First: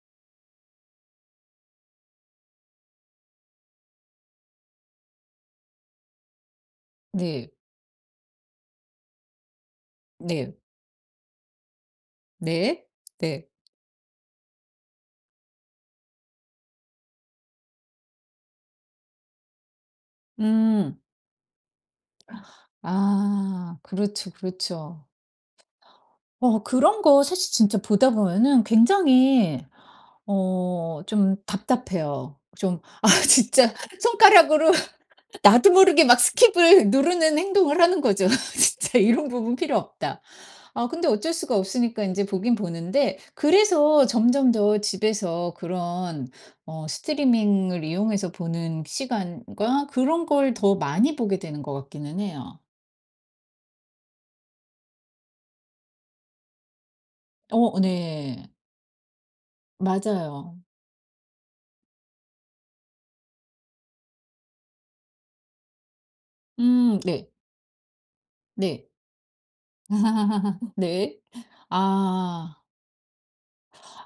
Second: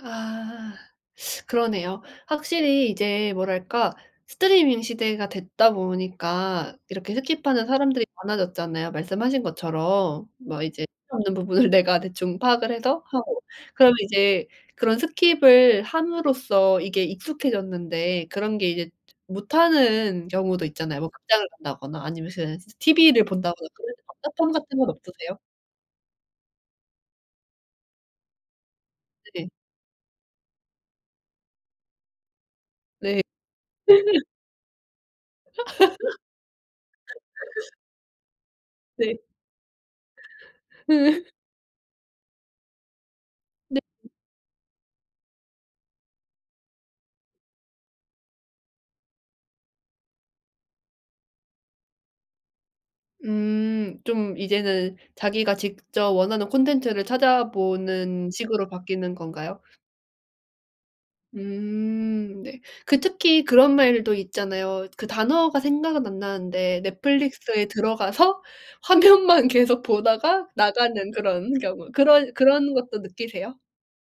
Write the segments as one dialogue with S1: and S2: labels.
S1: 아 그러네요. 확실히 이제 뭐랄까 스트리밍 시대가 됐다 보니까 이렇게
S2: 네.
S1: 스킵하는 사람들이 많아졌잖아요 말씀하신 것처럼.
S2: 네.
S1: 막 이제 필요 없는 부분을 내가 대충 파악을
S2: 네.
S1: 해서 하고.
S2: 네.
S1: 그러면 이제 그런 스킵을 함으로써 이게 익숙해졌는데 그런 게 이제 못하는 경우도
S2: 음.
S1: 있잖아요. 뭐 극장을 간다거나 아니면 무슨 스 스 티브이를 본다거나
S2: 아.
S1: 그럴 때
S2: 그렇죠
S1: 답답함 같은 건
S2: 그렇죠.
S1: 없으세요?
S2: 어 그런 거 사실 진짜 보다 보면은
S1: 네.
S2: 굉장히 어 좀 답답해요. 좀 아
S1: 네.
S2: 진짜 손가락으로 나도 모르게 막 스킵을 누르는 행동을 하는 거죠. 아 진짜
S1: 네.
S2: '이런 부분 필요 없다.' 아 근데
S1: 으.
S2: 어쩔 수가 없으니까 이제 보긴 보는데
S1: 네.
S2: 그래서 점점 더 집에서 그런 어 스트리밍을 이용해서 보는 시간과 그런 걸 더 많이 보게 되는 것 같기는 해요.
S1: 음 좀 이제는 자기가 직접 원하는 콘텐츠를
S2: 어.
S1: 찾아보는
S2: 네.
S1: 식으로 바뀌는 건가요?
S2: 맞아요.
S1: 음. 네. 그 특히 그런 말도 있잖아요. 그 단어가 생각은 안 나는데
S2: 음 네.
S1: 넷플릭스에 들어가서
S2: 네.
S1: 화면만 계속 보다가 나가는
S2: 네.
S1: 그런 경우 그런
S2: 아.
S1: 그런 것도 느끼세요?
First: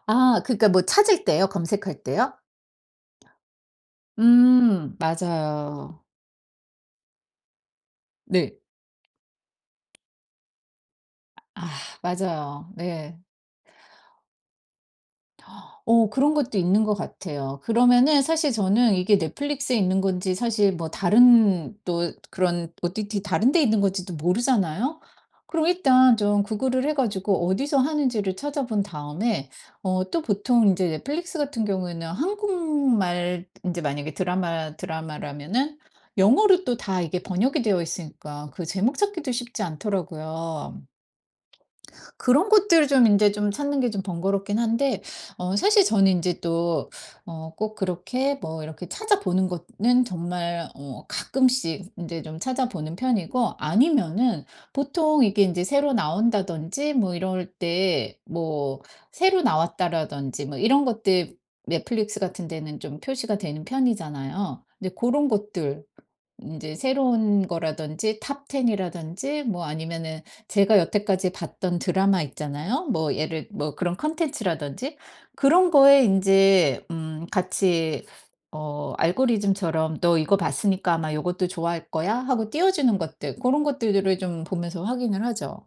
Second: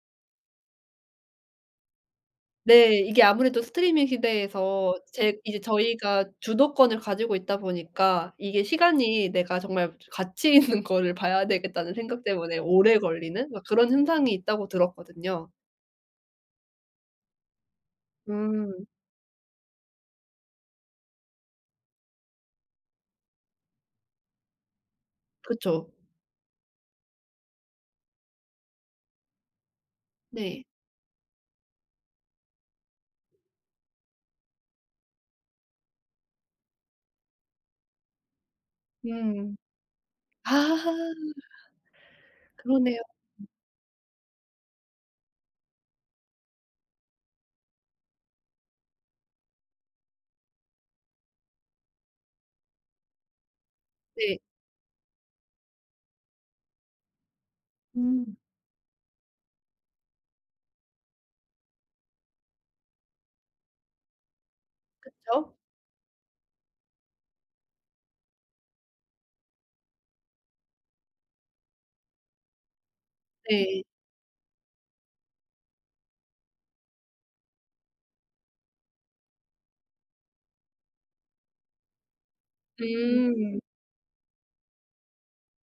S2: 아 그니까 뭐 찾을 때요? 검색할 때요?
S1: 네. 이게 아무래도 스트리밍 시대에서
S2: 음
S1: 제 이제
S2: 맞아요.
S1: 저희가 주도권을 가지고 있다 보니까
S2: 네.
S1: 이게 시간이 '내가 정말 가치 있는 거를 봐야
S2: 아
S1: 되겠다.'는 생각 때문에
S2: 맞아요.
S1: 오래
S2: 네.
S1: 걸리는 막 그런 현상이 있다고 들었거든요.
S2: 어 그런 것도 있는 것 같아요. 그러면은 사실
S1: 음.
S2: 저는 이게 넷플릭스에 있는 건지 사실 뭐 다른 또 그런 OTT 다른 데 있는 건지도 모르잖아요. 그럼
S1: 그쵸.
S2: 일단 좀 구글을 해 가지고 어디서 하는지를 찾아본 다음에 어 또
S1: 네.
S2: 보통 이제 넷플릭스 같은 경우에는 한국말 인제 만약에 드라마 드라마라면은 영어로 또 다 이게 번역이 되어 있으니까 그 제목 찾기도
S1: 음.
S2: 쉽지
S1: 아.
S2: 않더라고요. 그런 것들
S1: 그러네요.
S2: 좀 인제 좀 찾는 게 좀 번거롭긴 한데 어 사실 저는 인제 또 어 꼭 그렇게 뭐 이렇게 찾아보는 것 는 정말 어 가끔씩 인제 좀 찾아보는 편이고
S1: 네.
S2: 아니면은 보통 이게 인제 새로 나온다든지 뭐 이럴 때
S1: 음.
S2: 뭐 새로 나왔다라든지 뭐 이런 것들 넷플릭스 같은 데는 좀 표시가 되는 편이잖아요. 네 고런
S1: 그쵸.
S2: 것들 인제 새로운 거라든지 Top 10 이라든지 뭐 아니면은 제가 여태까지 봤던 드라마 있잖아요. 뭐 예를 뭐
S1: 네.
S2: 그런 콘텐츠라든지. 그런 거에 인제 음 같이 어 알고리즘처럼 "너 이거 봤으니까 아마 요것도 좋아할 거야." 하고 띄워주는 것들
S1: 음.
S2: 고런 것들 들을 좀 보면서 확인을 하죠.